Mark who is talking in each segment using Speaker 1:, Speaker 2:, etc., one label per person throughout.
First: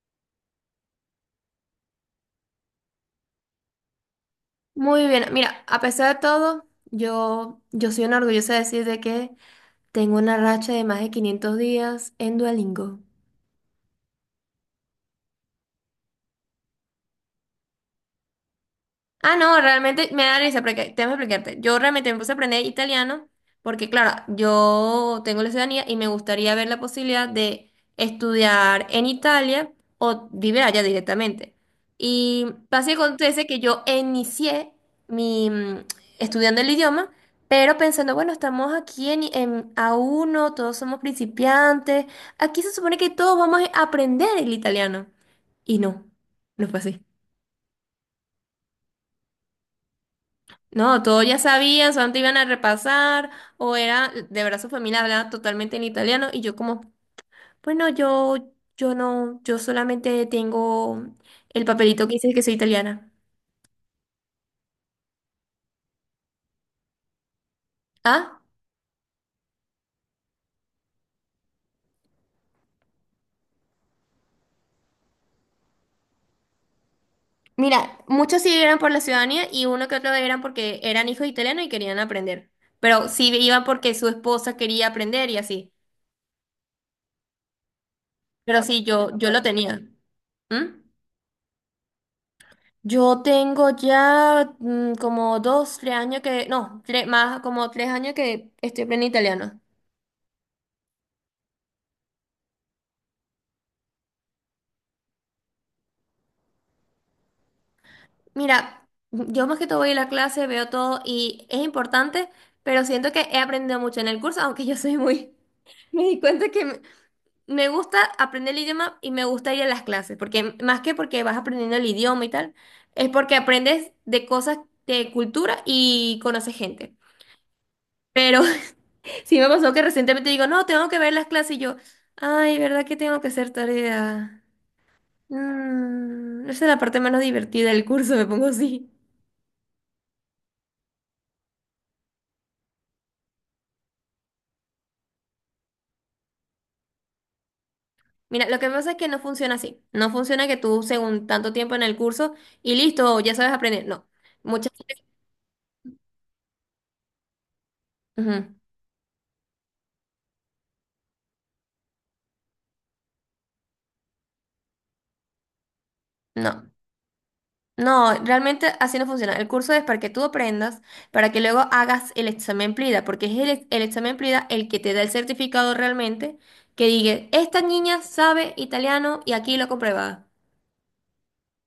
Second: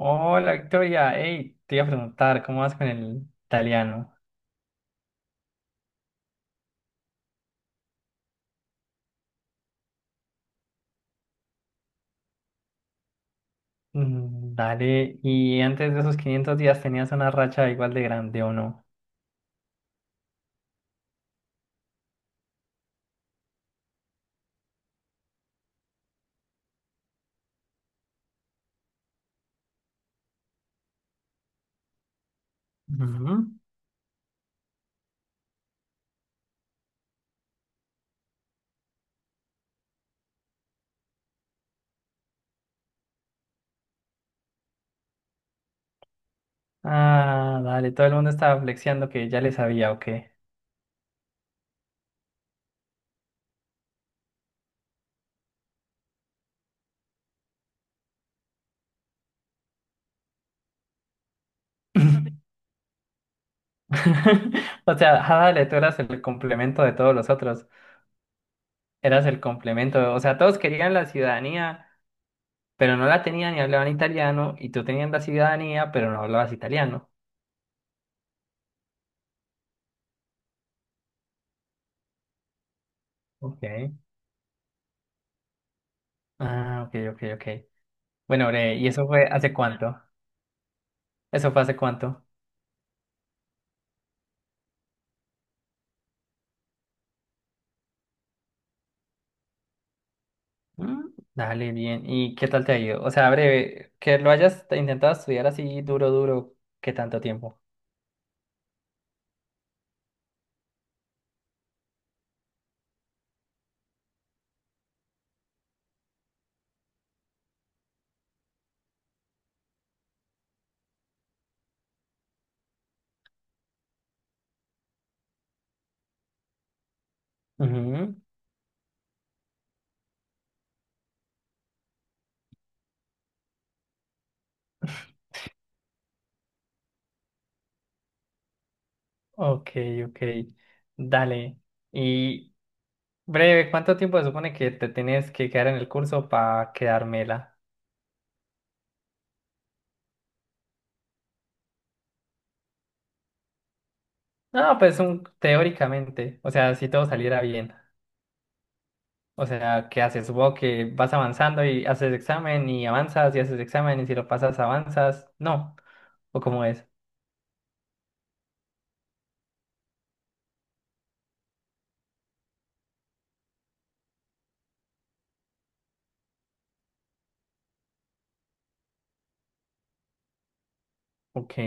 Speaker 1: Hola Victoria, hey, te iba a preguntar, ¿cómo vas con el italiano?
Speaker 2: Muy bien, mira, a pesar de todo, yo soy una orgullosa de decir de que tengo una racha de más de 500 días en Duolingo.
Speaker 1: Dale, ¿y antes de esos 500 días tenías una racha igual de grande o no?
Speaker 2: Ah, no, realmente me da risa, porque tengo que explicarte. Yo realmente me puse a aprender italiano porque, claro, yo tengo la ciudadanía y me gustaría ver la posibilidad de estudiar en Italia o vivir allá directamente. Y pasa y
Speaker 1: Ujú.
Speaker 2: acontece que yo inicié mi estudiando el idioma, pero pensando, bueno, estamos aquí en a uno, todos somos principiantes, aquí se supone que todos vamos a aprender el italiano. Y no, no fue así.
Speaker 1: Ah, dale, todo el mundo estaba flexiando que ya le sabía o qué.
Speaker 2: No, todos ya sabían, solamente iban a repasar, o era, de verdad su familia hablaba totalmente en italiano, y yo como, bueno, yo no, yo solamente tengo el papelito que dice que soy italiana.
Speaker 1: O sea, ah, dale, tú eras el complemento de todos los otros,
Speaker 2: Ah,
Speaker 1: eras el complemento, o sea, todos querían la ciudadanía, pero no la tenían y hablaban italiano, y tú tenías la ciudadanía, pero no hablabas italiano.
Speaker 2: mira, muchos sí eran por la ciudadanía y uno que otro eran porque eran hijos italianos y querían aprender. Pero sí
Speaker 1: Ok.
Speaker 2: iban porque su esposa quería aprender y así.
Speaker 1: Ah, ok, ok, ok. Bueno,
Speaker 2: Pero
Speaker 1: bre,
Speaker 2: sí,
Speaker 1: ¿y eso
Speaker 2: yo,
Speaker 1: fue
Speaker 2: yo lo
Speaker 1: hace
Speaker 2: tenía.
Speaker 1: cuánto?
Speaker 2: ¿Mm?
Speaker 1: ¿Eso fue hace cuánto?
Speaker 2: Yo tengo ya como dos, tres años que, no, tres, más como 3 años que estoy aprendiendo italiano.
Speaker 1: Mm, Dale, bien. ¿Y qué tal te ha ido? O sea, breve, que lo hayas intentado estudiar así duro, duro, ¿qué tanto tiempo?
Speaker 2: Mira, yo más que todo voy a la clase, veo todo y es importante, pero siento que he aprendido mucho en el curso, aunque yo soy muy... Me di cuenta que me gusta aprender el idioma y me gusta ir a las clases, porque más que porque vas aprendiendo el idioma y tal, es porque aprendes de cosas de cultura y conoces gente.
Speaker 1: Ujú.
Speaker 2: Pero sí me pasó que recientemente digo, no, tengo que ver las clases y yo, ay, ¿verdad que tengo que hacer tarea? Esa es la parte menos divertida del curso, me pongo así.
Speaker 1: Ok, ok. Dale. Y breve, ¿cuánto tiempo se supone que te tienes que quedar en el curso para quedármela?
Speaker 2: Mira, lo que pasa es que no funciona así. No funciona que tú, según tanto tiempo en el curso, y listo, ya sabes aprender. No. Muchas
Speaker 1: No, pues
Speaker 2: veces.
Speaker 1: un, teóricamente. O sea, si todo saliera bien.
Speaker 2: Ujú.
Speaker 1: O sea, ¿qué haces? Supongo que vas avanzando y haces examen y avanzas y haces examen y si lo pasas avanzas. No. ¿O cómo
Speaker 2: No.
Speaker 1: es?
Speaker 2: No, realmente así no funciona. El curso es para que tú aprendas, para que luego hagas el examen PLIDA, porque es el, el examen PLIDA el que te da el certificado realmente, que diga, esta niña sabe italiano y aquí lo comprueba.
Speaker 1: Ok.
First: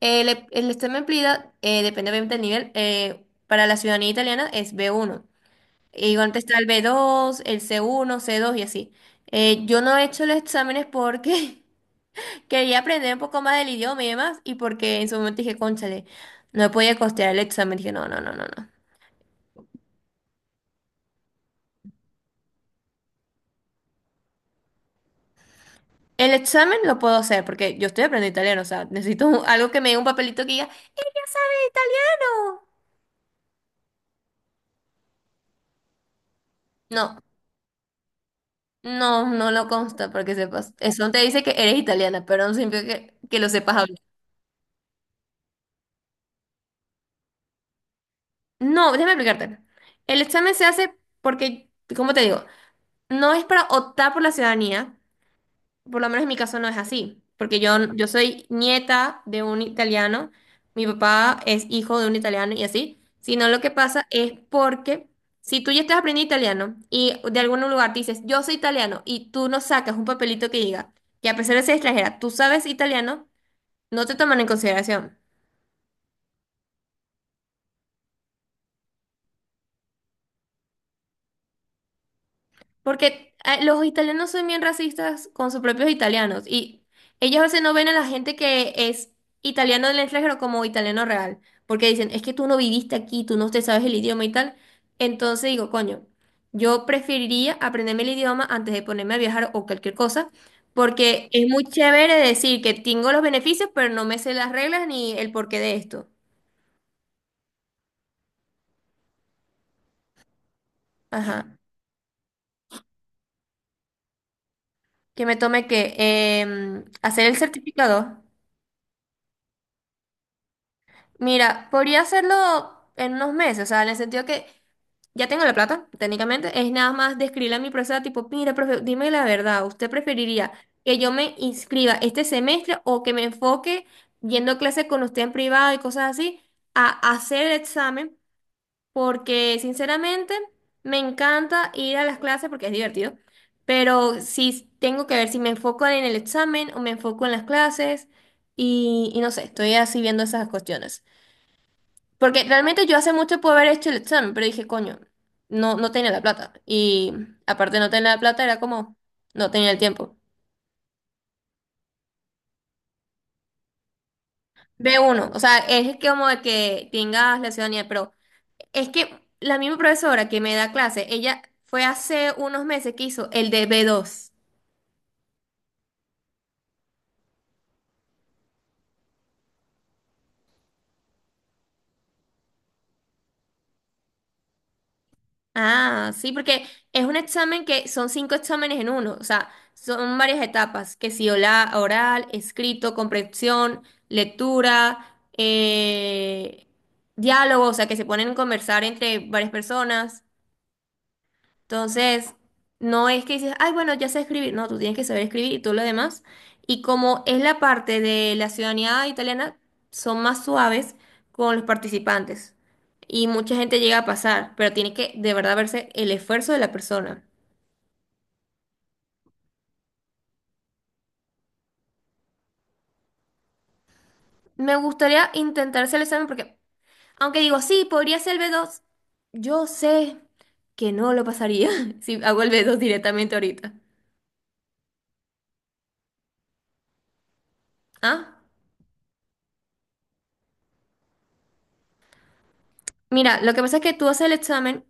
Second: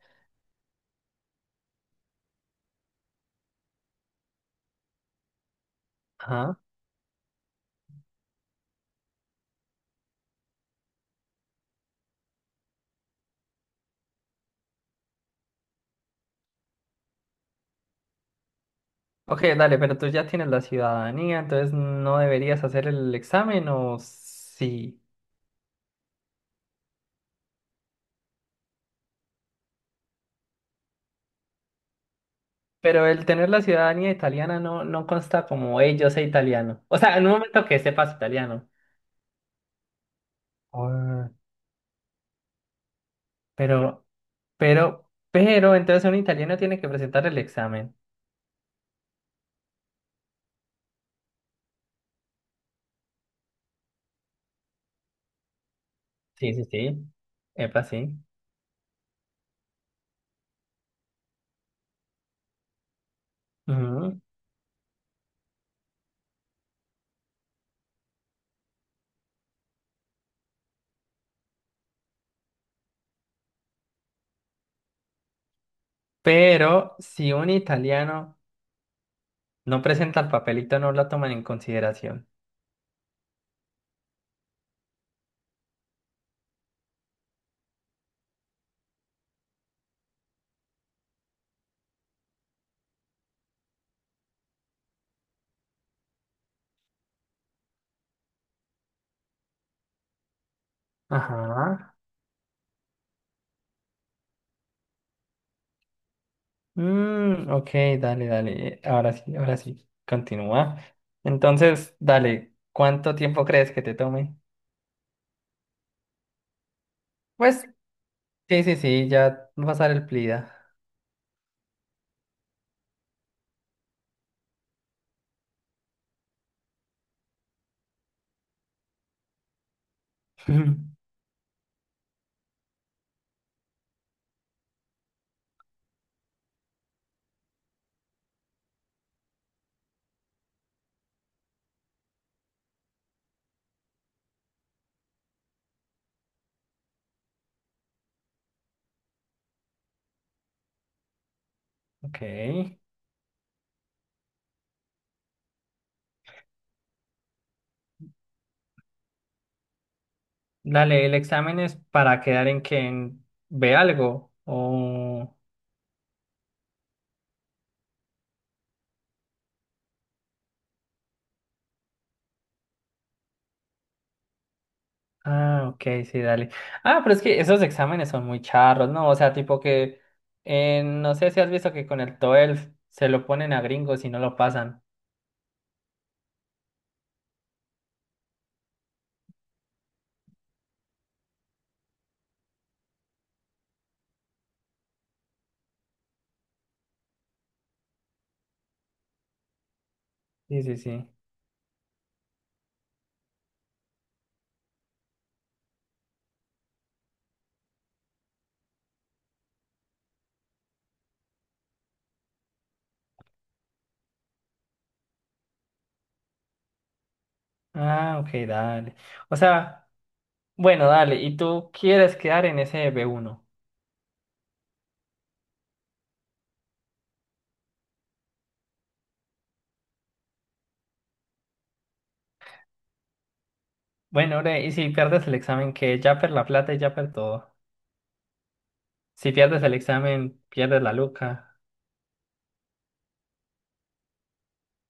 Speaker 2: El, el examen PLIDA, depende obviamente del nivel, para la ciudadanía italiana es B1. Y igual
Speaker 1: Ajá.
Speaker 2: está el B2, el C1, C2 y así. Yo no he hecho los exámenes porque quería aprender un poco más del idioma y demás, y porque en su momento dije, cónchale, no podía costear el examen. Dije, no, no, no, no, no.
Speaker 1: Ok, dale, pero tú ya tienes la ciudadanía, entonces no deberías hacer el examen o sí.
Speaker 2: El examen lo puedo hacer porque yo estoy aprendiendo italiano, o sea, necesito algo que me dé un papelito que diga, ya sabes italiano.
Speaker 1: Pero el tener la ciudadanía italiana no, no consta como, hey, yo sé italiano. O sea,
Speaker 2: No,
Speaker 1: en un momento que sepas italiano.
Speaker 2: no, no lo consta porque sepas. Eso te
Speaker 1: Ah,
Speaker 2: dice que eres italiana, pero no significa que lo sepas hablar.
Speaker 1: Pero, pero, entonces un italiano tiene que presentar el examen.
Speaker 2: No, déjame explicarte. El examen se hace porque, como te digo? No es para optar por la ciudadanía. Por lo menos en mi
Speaker 1: Sí,
Speaker 2: caso
Speaker 1: sí,
Speaker 2: no es
Speaker 1: sí.
Speaker 2: así, porque
Speaker 1: Epa,
Speaker 2: yo
Speaker 1: sí.
Speaker 2: soy nieta de un italiano, mi papá es hijo de un italiano y así, sino lo que pasa
Speaker 1: Ujú.
Speaker 2: es porque si tú ya estás aprendiendo italiano y de algún lugar te dices, yo soy italiano y tú no sacas un papelito que diga que a pesar de ser extranjera, tú sabes italiano, no te toman en consideración.
Speaker 1: Pero si un italiano no presenta el papelito, no lo toman en consideración.
Speaker 2: Porque los italianos son bien racistas con sus propios italianos y ellos a veces no ven a la gente que es italiano del extranjero como italiano real, porque dicen, es que tú no viviste aquí, tú no te sabes el idioma y tal. Entonces digo, coño, yo preferiría aprenderme el idioma antes de ponerme a viajar o cualquier cosa, porque es muy
Speaker 1: Ajá.
Speaker 2: chévere decir que tengo los beneficios, pero no me sé las reglas ni el porqué de esto.
Speaker 1: Ok, dale, dale. Ahora sí, ahora sí. Continúa.
Speaker 2: Ajá.
Speaker 1: Entonces, dale, ¿cuánto tiempo crees que te tome?
Speaker 2: Que me tome que hacer el
Speaker 1: Pues,
Speaker 2: certificado.
Speaker 1: sí, sí, sí, ya va a pasar el PLIDA.
Speaker 2: Mira, podría hacerlo en unos meses, o sea, en el sentido que ya tengo la plata, técnicamente, es nada más de escribirle a mi profesora, tipo, mira, profe, dime la verdad, ¿usted preferiría que yo me inscriba este semestre o que me enfoque yendo a clase con usted en privado y cosas así, a hacer el examen? Porque, sinceramente, me encanta ir a las clases porque es divertido, pero si tengo que ver si me enfoco en el examen o me enfoco en las clases y no sé, estoy así viendo esas cuestiones.
Speaker 1: Ok.
Speaker 2: Porque realmente yo hace mucho pude haber hecho el examen, pero dije, coño, no, no tenía la plata. Y aparte de no tener la plata, era como, no tenía el tiempo.
Speaker 1: Dale, ¿el examen es para quedar en quien ve algo?
Speaker 2: B1
Speaker 1: O...
Speaker 2: o sea, es que como de que tengas la ciudadanía, pero es que la misma profesora que me da clase, ella fue hace unos meses que hizo el de B2.
Speaker 1: Ah, ok, sí, dale. Ah, pero es que esos exámenes son muy charros, ¿no? O sea, tipo que... no sé si has visto que con el TOEFL se lo ponen a gringos y no lo pasan.
Speaker 2: Ah, sí, porque es un examen que son cinco exámenes en uno, o sea, son varias etapas, que si oral, escrito, comprensión, lectura, diálogo, o sea, que se ponen a conversar entre varias personas.
Speaker 1: Sí, sí, sí.
Speaker 2: Entonces, no es que dices, ay, bueno, ya sé escribir. No, tú tienes que saber escribir y todo lo demás. Y como es la parte de la ciudadanía italiana, son más suaves con los participantes. Y mucha gente llega a pasar, pero tiene que de verdad verse el esfuerzo de la persona.
Speaker 1: Ah, ok, dale. O sea, bueno, dale, y tú quieres quedar en ese B1.
Speaker 2: Me gustaría intentar hacer el examen porque, aunque digo, sí, podría ser el B2. Yo sé que no lo pasaría si hago el B2 directamente ahorita.
Speaker 1: Bueno, bre, y si pierdes el examen, que ya per la plata y ya per todo.
Speaker 2: Ah,
Speaker 1: Si pierdes el examen, pierdes la luca.
Speaker 2: mira, lo que pasa es que tú haces el examen.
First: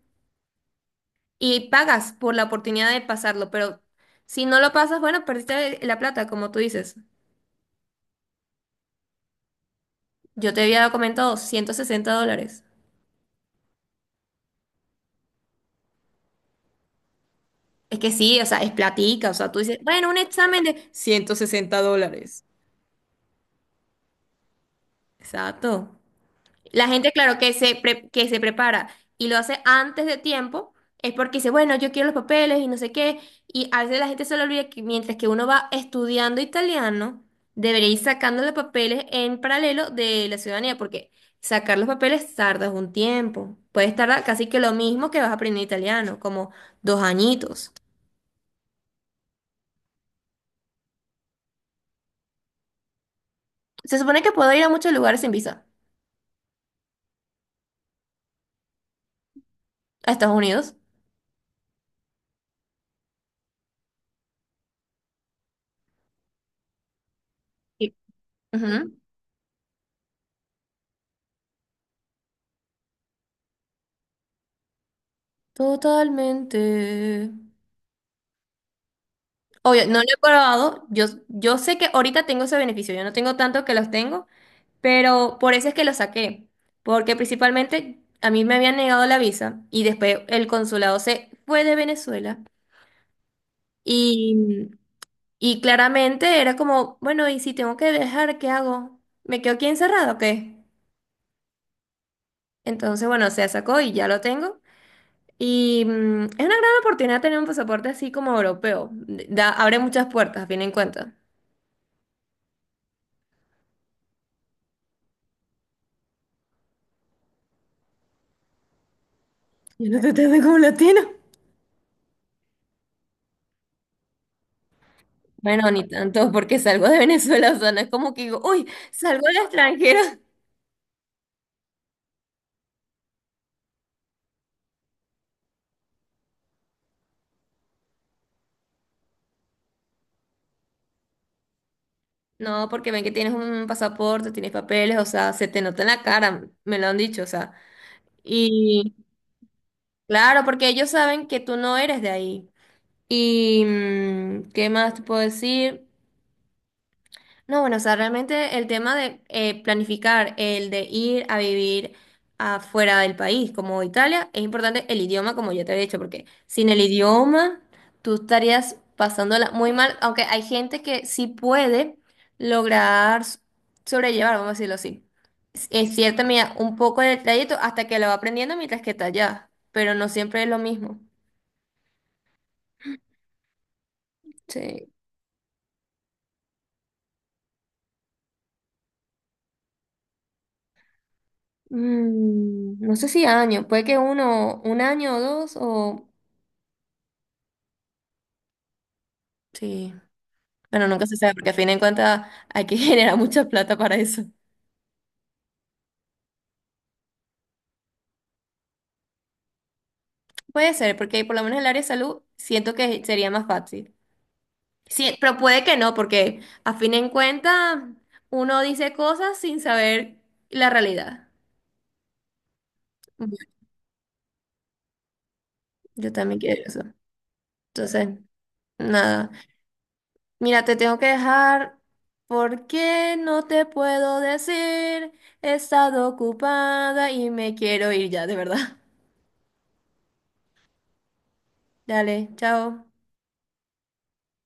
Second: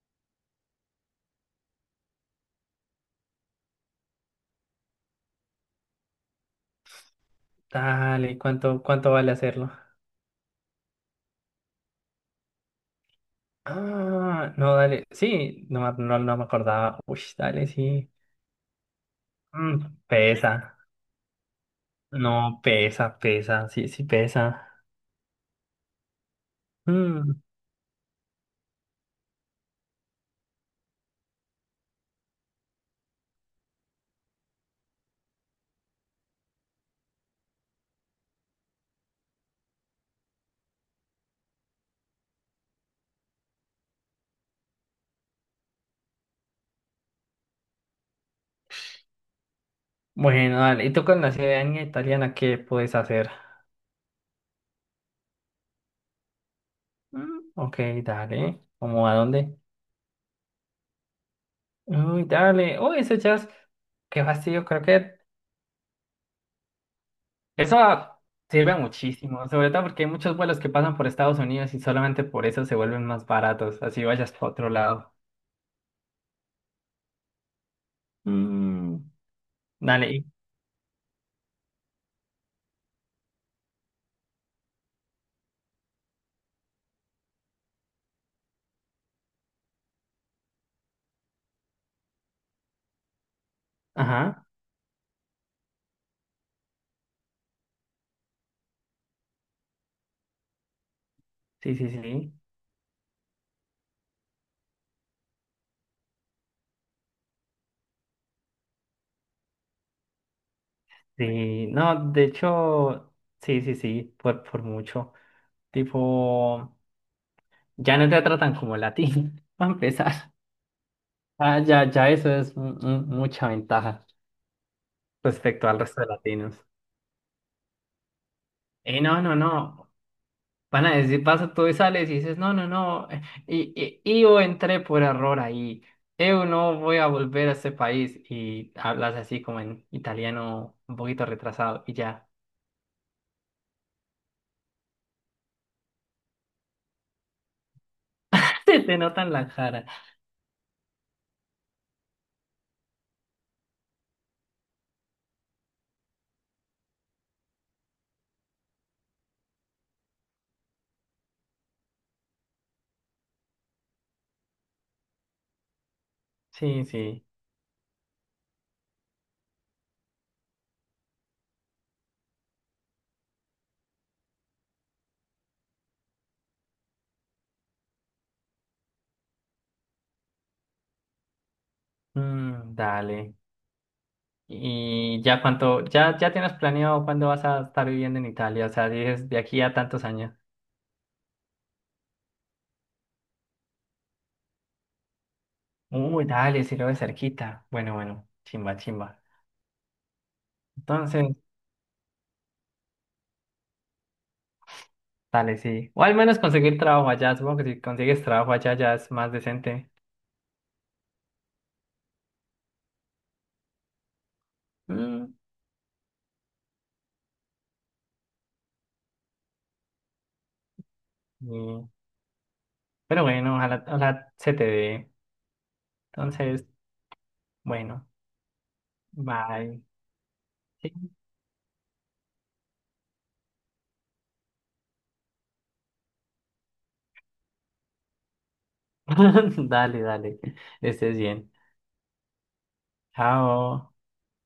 Speaker 2: Y pagas por la oportunidad de pasarlo, pero si no lo pasas, bueno, perdiste la plata, como tú dices.
Speaker 1: Dale, ¿cuánto, cuánto vale hacerlo?
Speaker 2: Yo te había comentado $160.
Speaker 1: Ah, no, dale. Sí, no, no, no me acordaba. Uy, dale,
Speaker 2: Es
Speaker 1: sí.
Speaker 2: que sí, o sea, es platica, o sea, tú dices,
Speaker 1: Mm,
Speaker 2: bueno, un examen
Speaker 1: pesa.
Speaker 2: de $160.
Speaker 1: No, pesa, pesa. Sí, sí, pesa.
Speaker 2: Exacto. La gente,
Speaker 1: Mm,
Speaker 2: claro, que se, que se prepara y lo hace antes de tiempo, es porque dice, bueno, yo quiero los papeles y no sé qué. Y a veces la gente se le olvida que mientras que uno va estudiando italiano, debería ir sacando los papeles en paralelo de la ciudadanía, porque sacar los papeles tardas un tiempo. Puedes tardar casi que lo mismo que vas a aprender italiano, como 2 añitos.
Speaker 1: Bueno, dale. ¿Y tú con la ciudadanía italiana qué puedes hacer?
Speaker 2: Se supone que puedo ir a muchos lugares sin visa,
Speaker 1: Ok, dale. ¿Cómo a dónde?
Speaker 2: a Estados Unidos.
Speaker 1: Uy, dale. Uy, eso ya es... Qué fastidio, creo que eso
Speaker 2: Sí.
Speaker 1: sirve
Speaker 2: Ujú.
Speaker 1: muchísimo, sobre todo porque hay muchos vuelos que pasan por Estados Unidos y solamente por eso se vuelven más baratos, así vayas para otro lado.
Speaker 2: Totalmente.
Speaker 1: Mm,
Speaker 2: Obvio, no lo
Speaker 1: Dale.
Speaker 2: he probado. Yo sé que ahorita tengo ese beneficio. Yo no tengo tanto que los tengo, pero por eso es que los saqué. Porque principalmente a mí me habían negado la visa y después el consulado se fue de Venezuela.
Speaker 1: Ajá.
Speaker 2: Y, y claramente era como, bueno, ¿y si tengo que dejar, qué hago? ¿Me quedo aquí encerrado o qué?
Speaker 1: Sí, sí, sí.
Speaker 2: Entonces, bueno, se sacó y ya lo tengo. Y es una gran oportunidad tener un pasaporte así como europeo. Da, abre muchas puertas, a fin en cuenta.
Speaker 1: Sí, no, de hecho, sí, sí, sí, por mucho. Tipo, ya no te tratan como latino, para
Speaker 2: Yo no te
Speaker 1: empezar.
Speaker 2: tengo como latino.
Speaker 1: Ah, ya, ya eso es mucha ventaja respecto
Speaker 2: Bueno,
Speaker 1: al
Speaker 2: ni
Speaker 1: resto de
Speaker 2: tanto, porque
Speaker 1: latinos.
Speaker 2: salgo de Venezuela, o sea, no es como que digo, uy,
Speaker 1: Y no,
Speaker 2: salgo
Speaker 1: no,
Speaker 2: del
Speaker 1: no.
Speaker 2: extranjero.
Speaker 1: Van a decir, vas tú y sales y dices, no, no, no, y yo entré por error ahí, yo no voy a volver a este país y hablas así como en italiano un poquito retrasado y ya,
Speaker 2: No, porque ven que tienes un pasaporte, tienes papeles, o sea, se te nota en la cara, me lo han dicho, o sea.
Speaker 1: se
Speaker 2: Y
Speaker 1: te notan la cara.
Speaker 2: claro, porque ellos saben que tú no eres de ahí. ¿Y qué más te puedo decir? No, bueno, o sea, realmente el tema de planificar el de ir a vivir afuera del país, como Italia, es importante el idioma, como ya te he dicho, porque sin el
Speaker 1: Sí, sí.
Speaker 2: idioma tú estarías pasándola muy mal, aunque hay gente que sí puede lograr sobrellevar, vamos a decirlo así, en cierta medida un poco el trayecto hasta que lo va aprendiendo mientras que está allá, pero no siempre es lo mismo.
Speaker 1: Dale.
Speaker 2: Sí.
Speaker 1: Y ya cuánto, ya, ya tienes planeado cuándo vas a estar viviendo en Italia, o sea, dices de aquí a tantos años.
Speaker 2: No sé si años, puede que uno, un año o dos o...
Speaker 1: Uy, dale, si lo ves cerquita. Bueno, bueno, chimba, chimba.
Speaker 2: Sí. Bueno, nunca se sabe,
Speaker 1: Entonces...
Speaker 2: porque a fin de cuentas hay que generar mucha plata para eso.
Speaker 1: Dale, sí. O al menos conseguir trabajo allá. Supongo que si consigues trabajo allá ya es más decente.
Speaker 2: Puede ser, porque por lo menos el área de salud siento que sería más fácil. Sí,
Speaker 1: Mm,
Speaker 2: pero puede que no, porque a fin de cuentas uno dice cosas sin saber la realidad.
Speaker 1: y- Pero
Speaker 2: Yo
Speaker 1: bueno, ojalá, ojalá se te dé.
Speaker 2: yo también quiero
Speaker 1: Entonces,
Speaker 2: eso.
Speaker 1: bueno,
Speaker 2: Entonces, nada.
Speaker 1: bye.
Speaker 2: Mira, te tengo que
Speaker 1: Sí.
Speaker 2: dejar porque no te puedo decir. He estado ocupada y me quiero ir ya, de verdad.
Speaker 1: Dale, dale. Estés bien.
Speaker 2: Dale, chao.
Speaker 1: Chao.